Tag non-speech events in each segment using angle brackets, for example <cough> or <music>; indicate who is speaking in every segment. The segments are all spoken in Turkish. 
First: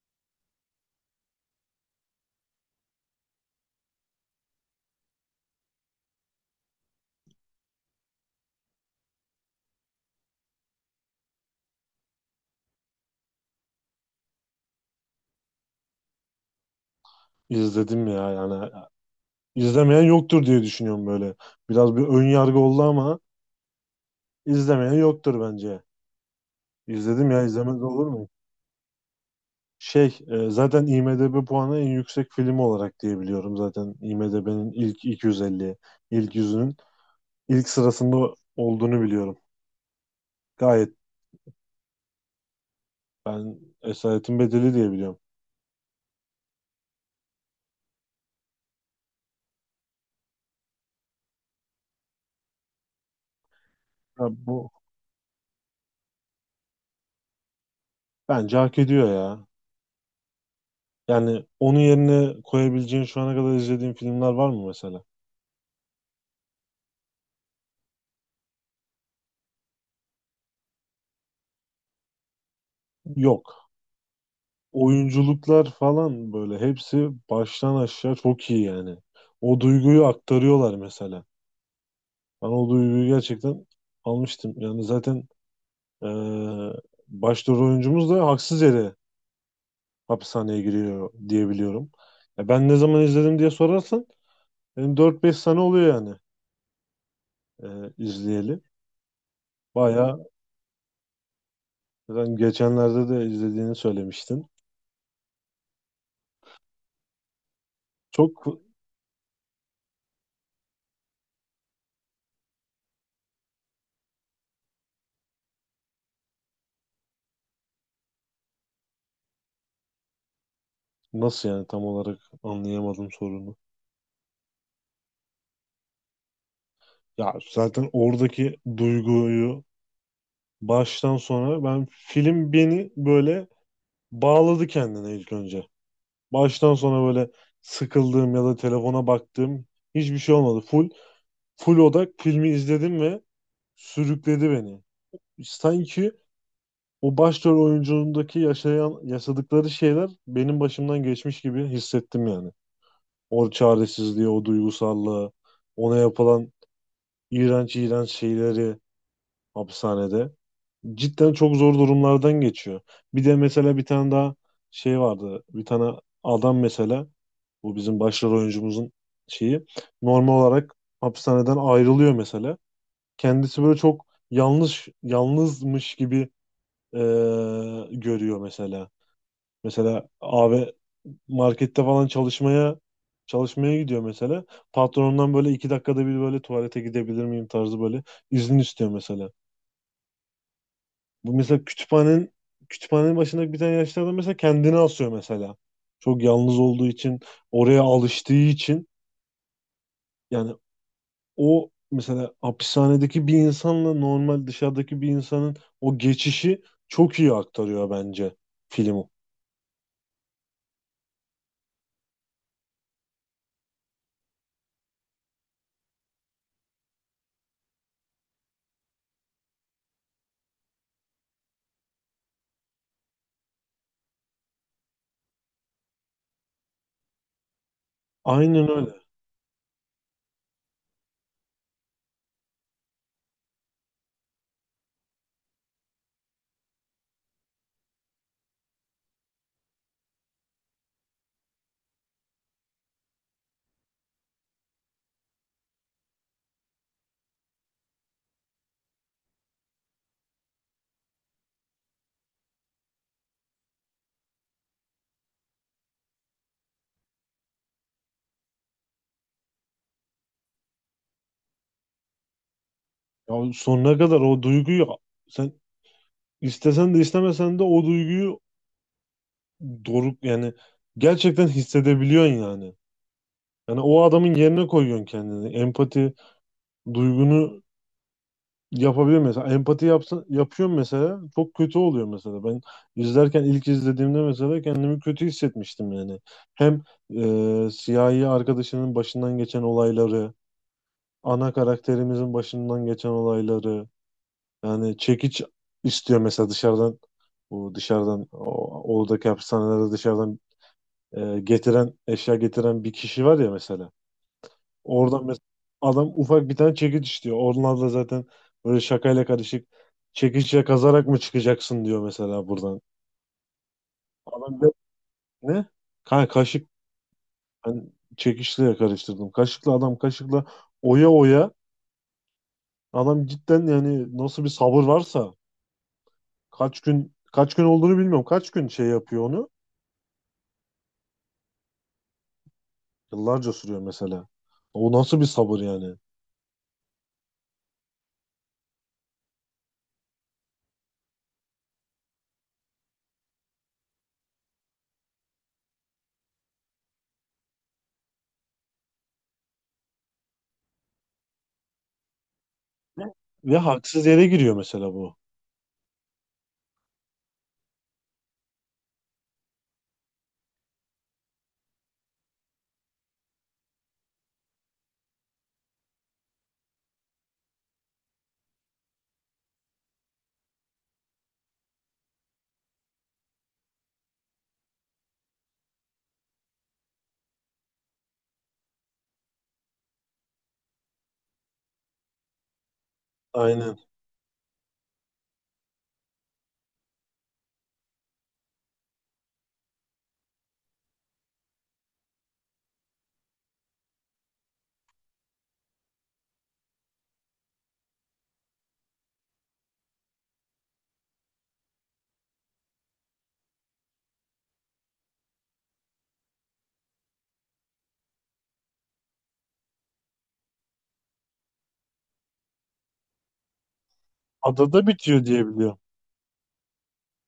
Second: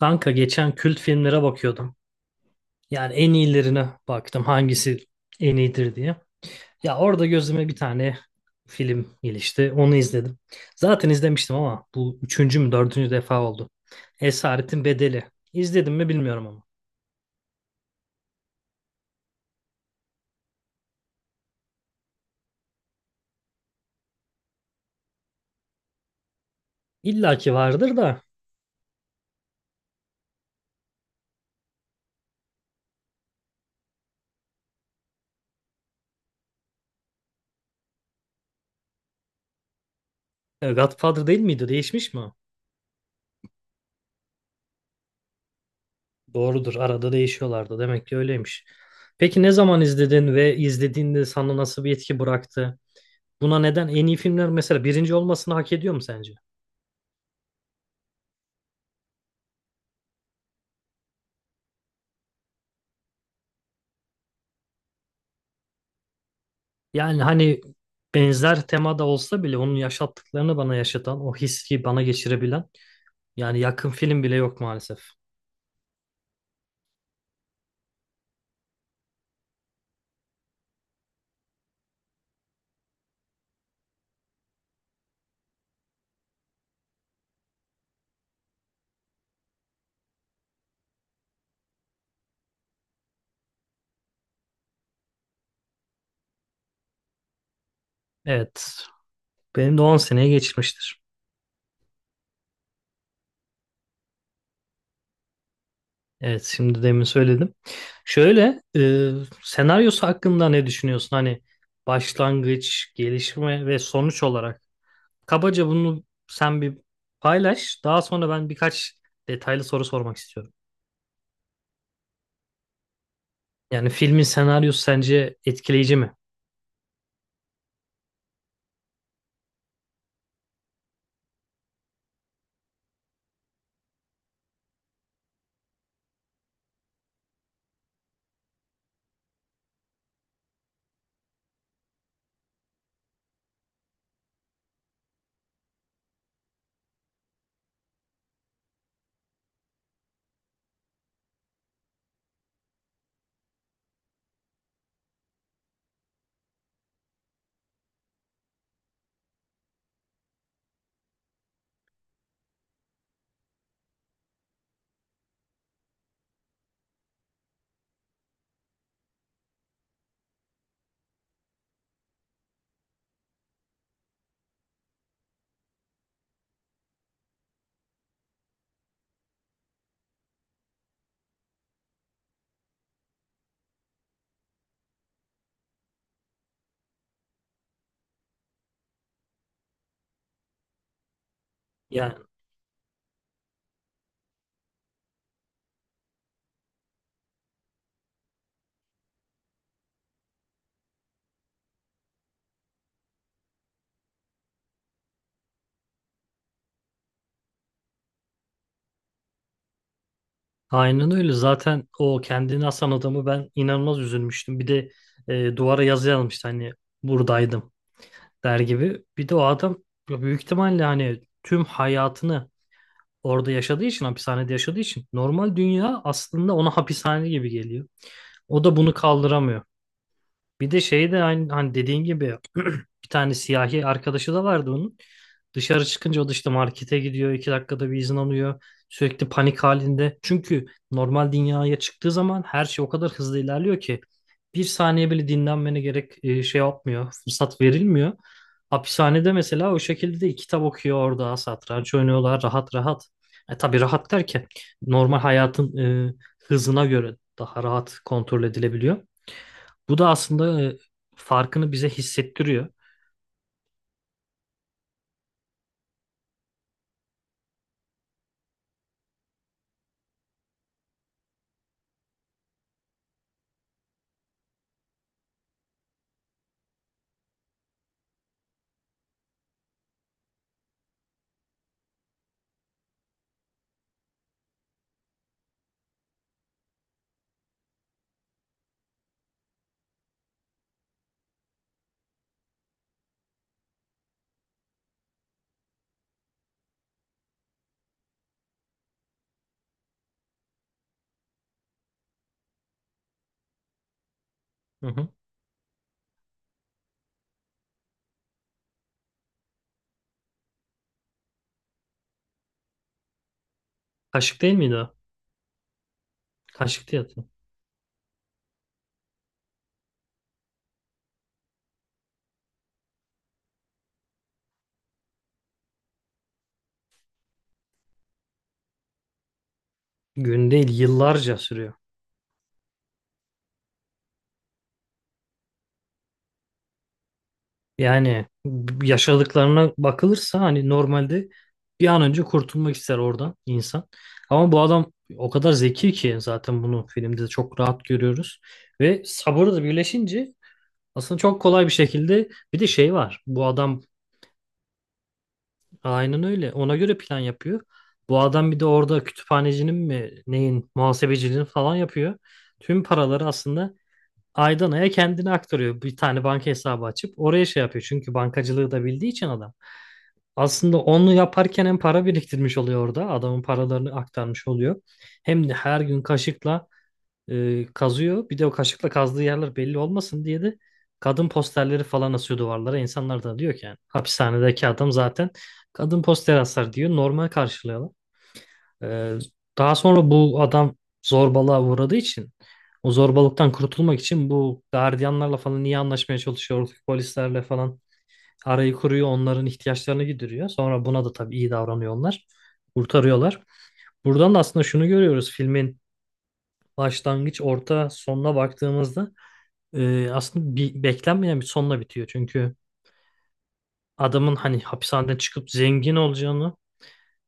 Speaker 1: Kanka geçen kült filmlere bakıyordum. Yani en iyilerine baktım hangisi en iyidir diye. Ya orada gözüme bir tane film ilişti. Onu izledim. Zaten izlemiştim ama bu üçüncü mü dördüncü defa oldu. Esaretin Bedeli. İzledim mi bilmiyorum ama.
Speaker 2: İzledim ya yani. İzlemeyen yoktur diye düşünüyorum böyle. Biraz bir ön yargı oldu ama izlemeyen yoktur bence. İzledim
Speaker 1: İlla
Speaker 2: ya
Speaker 1: ki
Speaker 2: izlemez
Speaker 1: vardır
Speaker 2: olur
Speaker 1: da.
Speaker 2: mu? Zaten IMDb puanı en yüksek film olarak diye biliyorum, zaten IMDb'nin ilk 250, ilk yüzünün ilk sırasında olduğunu biliyorum. Gayet.
Speaker 1: Godfather değil miydi? Değişmiş mi o?
Speaker 2: Ben Esaretin Bedeli diye biliyorum.
Speaker 1: Doğrudur. Arada değişiyorlardı. Demek ki öyleymiş. Peki ne zaman izledin ve izlediğinde sana nasıl bir etki bıraktı? Buna neden en iyi
Speaker 2: Ya
Speaker 1: filmler
Speaker 2: bu,
Speaker 1: mesela birinci olmasını hak ediyor mu sence?
Speaker 2: bence hak ediyor ya. Yani onun yerine koyabileceğin şu ana kadar izlediğin filmler var mı mesela?
Speaker 1: Yani hani benzer temada olsa bile onun yaşattıklarını bana yaşatan, o hissi bana geçirebilen yani
Speaker 2: Yok.
Speaker 1: yakın film bile yok maalesef.
Speaker 2: Oyunculuklar falan böyle hepsi baştan aşağı çok iyi yani. O duyguyu aktarıyorlar mesela. Ben o duyguyu gerçekten almıştım. Yani zaten eee başrol oyuncumuz da haksız yere hapishaneye giriyor diyebiliyorum. Ya ben ne zaman izledim diye sorarsan benim 4-5 sene oluyor yani, izleyeli.
Speaker 1: Evet. Benim de 10
Speaker 2: Bayağı,
Speaker 1: seneye geçmiştir.
Speaker 2: zaten geçenlerde de izlediğini söylemiştin.
Speaker 1: Evet şimdi demin söyledim.
Speaker 2: Çok.
Speaker 1: Şöyle senaryosu hakkında ne düşünüyorsun? Hani başlangıç, gelişme ve sonuç olarak. Kabaca bunu sen bir paylaş. Daha sonra ben birkaç detaylı soru sormak istiyorum.
Speaker 2: Nasıl yani, tam olarak anlayamadım sorunu.
Speaker 1: Yani filmin senaryosu sence etkileyici mi?
Speaker 2: Ya zaten oradaki duyguyu, baştan sona ben, film beni böyle bağladı kendine ilk önce. Baştan sona böyle sıkıldığım ya da telefona baktığım hiçbir şey olmadı. Full odak filmi izledim ve sürükledi beni. Sanki o başrol oyunculuğundaki yaşadıkları şeyler benim başımdan geçmiş gibi hissettim yani. O çaresizliği, o duygusallığı, ona yapılan iğrenç iğrenç şeyleri hapishanede. Cidden çok zor durumlardan geçiyor. Bir de mesela bir tane daha şey vardı. Bir tane adam mesela, bu bizim başrol oyuncumuzun şeyi, normal olarak hapishaneden ayrılıyor mesela. Kendisi böyle çok yanlış, yalnızmış gibi e, görüyor mesela. Mesela abi, markette falan çalışmaya gidiyor mesela. Patronundan böyle iki dakikada bir böyle tuvalete gidebilir miyim tarzı böyle izin istiyor mesela. Bu mesela,
Speaker 1: Yani
Speaker 2: kütüphanenin başındaki bir tane yaşlı adam mesela kendini asıyor mesela. Çok yalnız olduğu için, oraya alıştığı için yani, o mesela hapishanedeki bir insanla normal dışarıdaki bir insanın o geçişi çok iyi aktarıyor bence film.
Speaker 1: aynen öyle. Zaten o kendini asan adamı ben inanılmaz üzülmüştüm. Bir de duvara yazı yazmıştı hani buradaydım der gibi. Bir de o adam ya büyük ihtimalle hani tüm hayatını orada yaşadığı için, hapishanede yaşadığı için normal dünya aslında ona hapishane gibi geliyor. O
Speaker 2: Aynen
Speaker 1: da bunu
Speaker 2: öyle.
Speaker 1: kaldıramıyor. Bir de şey de aynı hani dediğin gibi bir tane siyahi arkadaşı da vardı onun. Dışarı çıkınca o da işte markete gidiyor. İki dakikada bir izin alıyor. Sürekli panik halinde. Çünkü normal dünyaya çıktığı zaman her şey o kadar hızlı ilerliyor ki bir saniye bile dinlenmene gerek şey yapmıyor. Fırsat verilmiyor. Hapishanede mesela o şekilde de kitap okuyor orada. Satranç oynuyorlar rahat rahat. E, tabii rahat derken normal hayatın hızına göre daha rahat kontrol edilebiliyor. Bu da aslında farkını bize hissettiriyor.
Speaker 2: Ya sonuna kadar o duyguyu, sen istesen de istemesen de o duyguyu, doruk yani, gerçekten hissedebiliyorsun yani. Yani o adamın yerine koyuyorsun kendini. Empati duygunu yapabiliyor mesela. Empati yapsın, yapıyorum mesela. Çok kötü oluyor mesela. Ben izlerken, ilk izlediğimde mesela kendimi kötü hissetmiştim yani. Hem siyahi arkadaşının başından geçen olayları, ana karakterimizin başından geçen olayları. Yani çekiç istiyor mesela dışarıdan. Bu dışarıdan o, oradaki hapishanelerde dışarıdan eşya getiren bir kişi var ya mesela.
Speaker 1: Hı hı.
Speaker 2: Oradan mesela adam ufak bir tane çekiç istiyor. Onlar da zaten böyle şakayla karışık, çekiçle kazarak mı çıkacaksın diyor mesela buradan.
Speaker 1: Kaşık değil
Speaker 2: Adam diyor,
Speaker 1: miydi o?
Speaker 2: ne? Kaşık,
Speaker 1: Kaşıktı ya.
Speaker 2: ben çekiçle karıştırdım. Kaşıkla, adam kaşıkla oya oya, adam cidden yani, nasıl bir sabır varsa, kaç gün kaç gün olduğunu bilmiyorum. Kaç gün şey yapıyor onu?
Speaker 1: Gün değil yıllarca sürüyor.
Speaker 2: Yıllarca sürüyor mesela. O nasıl bir sabır yani?
Speaker 1: Yani yaşadıklarına bakılırsa hani normalde bir an önce kurtulmak ister oradan insan. Ama bu adam o kadar zeki ki zaten bunu filmde de çok rahat görüyoruz. Ve sabırı da birleşince aslında çok kolay bir şekilde bir de şey
Speaker 2: Ne?
Speaker 1: var. Bu
Speaker 2: Ve
Speaker 1: adam
Speaker 2: haksız yere giriyor mesela bu.
Speaker 1: aynen öyle ona göre plan yapıyor. Bu adam bir de orada kütüphanecinin mi neyin muhasebeciliğini falan yapıyor. Tüm paraları aslında aydan aya kendini aktarıyor. Bir tane banka hesabı açıp oraya şey yapıyor. Çünkü bankacılığı da bildiği için adam. Aslında onu yaparken hem para biriktirmiş oluyor orada. Adamın paralarını aktarmış oluyor. Hem de her gün kaşıkla kazıyor. Bir de o kaşıkla kazdığı yerler belli olmasın diye de kadın posterleri falan asıyor duvarlara. İnsanlar da diyor ki yani,
Speaker 2: Aynen.
Speaker 1: hapishanedeki adam zaten kadın posteri asar diyor. Normal karşılıyorlar. Ee, Daha sonra bu adam zorbalığa uğradığı için o zorbalıktan kurtulmak için bu gardiyanlarla falan iyi anlaşmaya çalışıyor. Oradaki polislerle falan arayı kuruyor. Onların ihtiyaçlarını gideriyor. Sonra buna da tabii iyi davranıyor onlar. Kurtarıyorlar. Buradan da aslında şunu görüyoruz filmin başlangıç, orta, sonuna baktığımızda aslında bir, beklenmeyen bir sonla bitiyor. Çünkü adamın hani
Speaker 2: Adada
Speaker 1: hapishaneden
Speaker 2: bitiyor diye
Speaker 1: çıkıp
Speaker 2: biliyorum.
Speaker 1: zengin olacağını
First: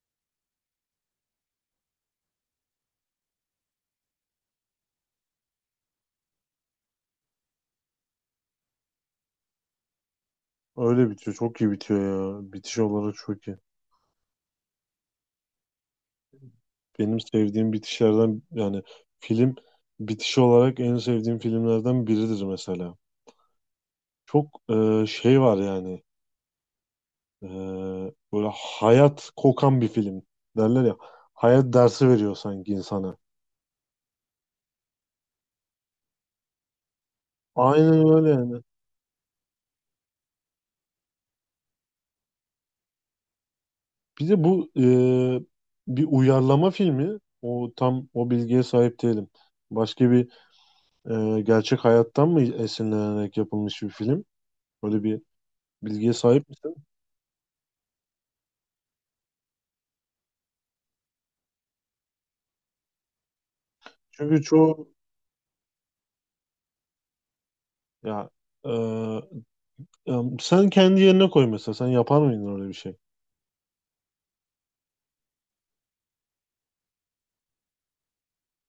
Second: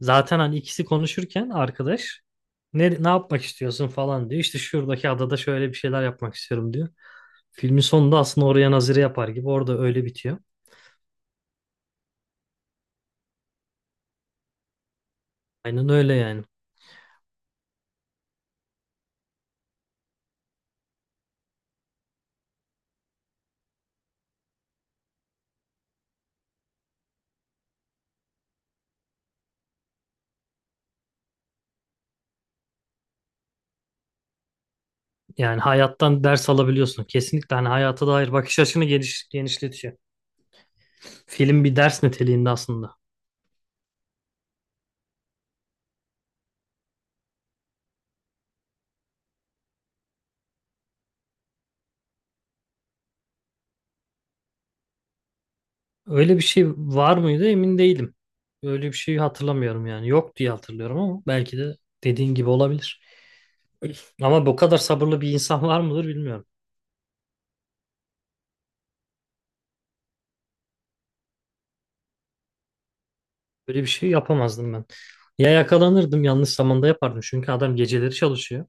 Speaker 1: zaten hani ikisi konuşurken arkadaş ne, ne yapmak istiyorsun falan diyor. İşte şuradaki adada şöyle bir şeyler yapmak istiyorum diyor. Filmin sonunda aslında oraya nazire yapar gibi orada öyle bitiyor.
Speaker 2: Öyle bitiyor. Çok iyi bitiyor ya. Bitiş olarak çok iyi.
Speaker 1: Aynen öyle yani.
Speaker 2: Benim sevdiğim bitişlerden yani, film bitiş olarak en sevdiğim filmlerden biridir mesela. Çok şey var yani. E, böyle hayat kokan bir film derler ya. Hayat dersi veriyor sanki insana.
Speaker 1: Yani hayattan ders alabiliyorsun. Kesinlikle hani hayata
Speaker 2: Aynen öyle
Speaker 1: dair bakış
Speaker 2: yani.
Speaker 1: açını geniş, genişletiyor. Film bir ders niteliğinde aslında.
Speaker 2: Bir de bu bir uyarlama filmi. O tam o bilgiye sahip değilim. Başka bir gerçek hayattan mı esinlenerek yapılmış bir film? Böyle bir bilgiye
Speaker 1: Öyle bir
Speaker 2: sahip.
Speaker 1: şey var mıydı emin değilim. Öyle bir şeyi hatırlamıyorum yani. Yok diye hatırlıyorum ama belki de dediğin gibi olabilir.
Speaker 2: Çünkü
Speaker 1: Ama bu kadar
Speaker 2: çoğu.
Speaker 1: sabırlı bir insan var mıdır bilmiyorum.
Speaker 2: Ya, e, e, sen kendi yerine koy mesela. Sen yapar mıydın öyle bir şey?
Speaker 1: Böyle bir şey yapamazdım ben. Ya yakalanırdım yanlış zamanda yapardım. Çünkü adam geceleri çalışıyor.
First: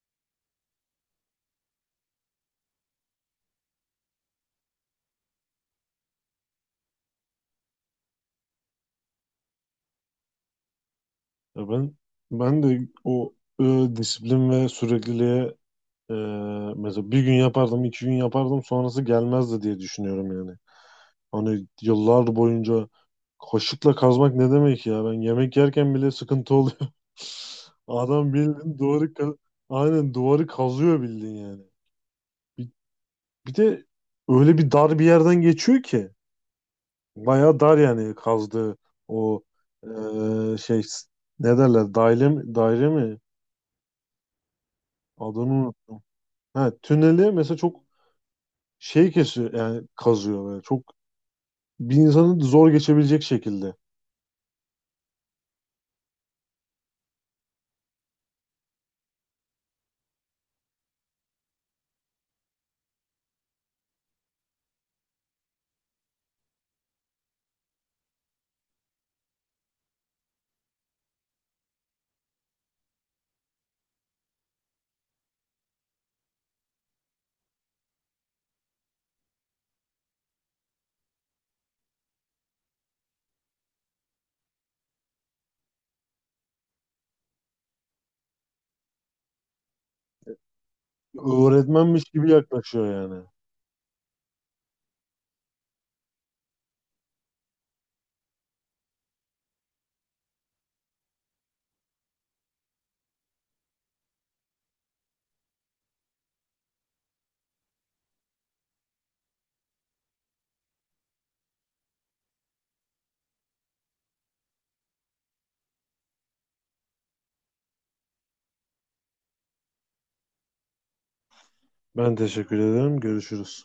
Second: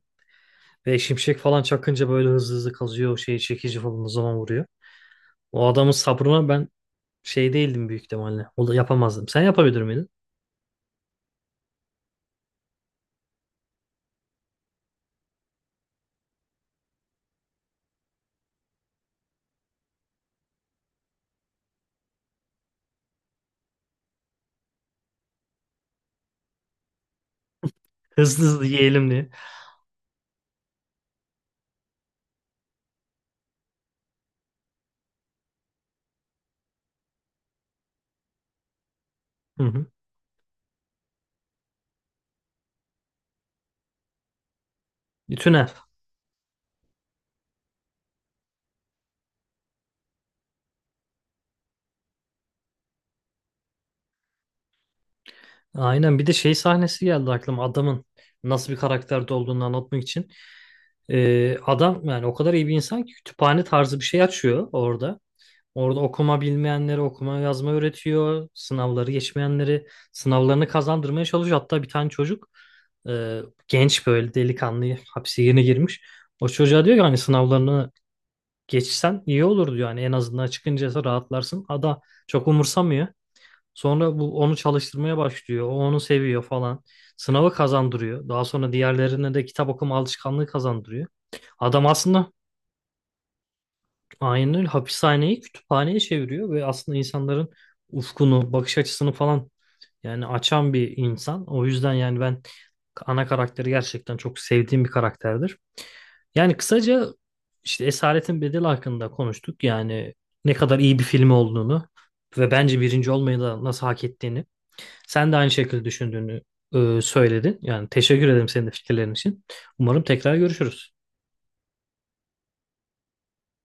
Speaker 1: Ve şimşek falan çakınca böyle hızlı hızlı kazıyor. O şeyi çekici falan o zaman vuruyor. O adamın sabrına ben şey değildim büyük ihtimalle. O da yapamazdım. Sen yapabilir miydin?
Speaker 2: Ya ben de o e, disiplin ve sürekliliğe e, mesela bir gün yapardım, iki gün yapardım, sonrası gelmezdi diye düşünüyorum yani. Hani yıllar boyunca, kaşıkla kazmak ne demek ya? Ben yemek yerken bile sıkıntı oluyor. <laughs> Adam
Speaker 1: Hızlı hızlı
Speaker 2: bildiğin duvarı
Speaker 1: yiyelim diye.
Speaker 2: aynen duvarı kazıyor bildiğin yani. Bir, bir de öyle bir dar bir yerden geçiyor ki. Bayağı dar yani kazdığı o
Speaker 1: Hı hı.
Speaker 2: eee, şey ne derler, daire mi, daire mi?
Speaker 1: Tünel.
Speaker 2: Adını. Ha, tüneli mesela çok şey kesiyor yani, kazıyor böyle. Çok, bir insanın zor geçebilecek şekilde.
Speaker 1: Aynen bir de şey sahnesi geldi aklıma. Adamın nasıl bir karakterde olduğunu anlatmak için. Adam yani o kadar iyi bir insan ki kütüphane tarzı bir şey açıyor orada. Orada okuma bilmeyenleri okuma yazma öğretiyor. Sınavları geçmeyenleri sınavlarını kazandırmaya çalışıyor. Hatta bir tane çocuk e, genç böyle delikanlı hapse yeni girmiş. O çocuğa diyor ki hani sınavlarını geçsen iyi olur diyor. Hani en azından çıkınca rahatlarsın. Ada çok umursamıyor. Sonra bu onu çalıştırmaya başlıyor. O onu seviyor falan. Sınavı kazandırıyor. Daha sonra diğerlerine de kitap okuma alışkanlığı kazandırıyor. Adam
Speaker 2: Öğretmenmiş gibi
Speaker 1: aslında
Speaker 2: yaklaşıyor yani.
Speaker 1: aynen öyle. Hapishaneyi kütüphaneye çeviriyor ve aslında insanların ufkunu, bakış açısını falan yani açan bir insan. O yüzden yani ben ana karakteri gerçekten çok sevdiğim bir karakterdir. Yani kısaca işte Esaretin Bedeli hakkında konuştuk. Yani ne kadar iyi bir film olduğunu ve bence birinci olmayı da nasıl hak ettiğini. Sen de aynı şekilde düşündüğünü söyledin. Yani teşekkür ederim senin de fikirlerin için. Umarım tekrar görüşürüz.
Speaker 2: Ben teşekkür ederim. Görüşürüz.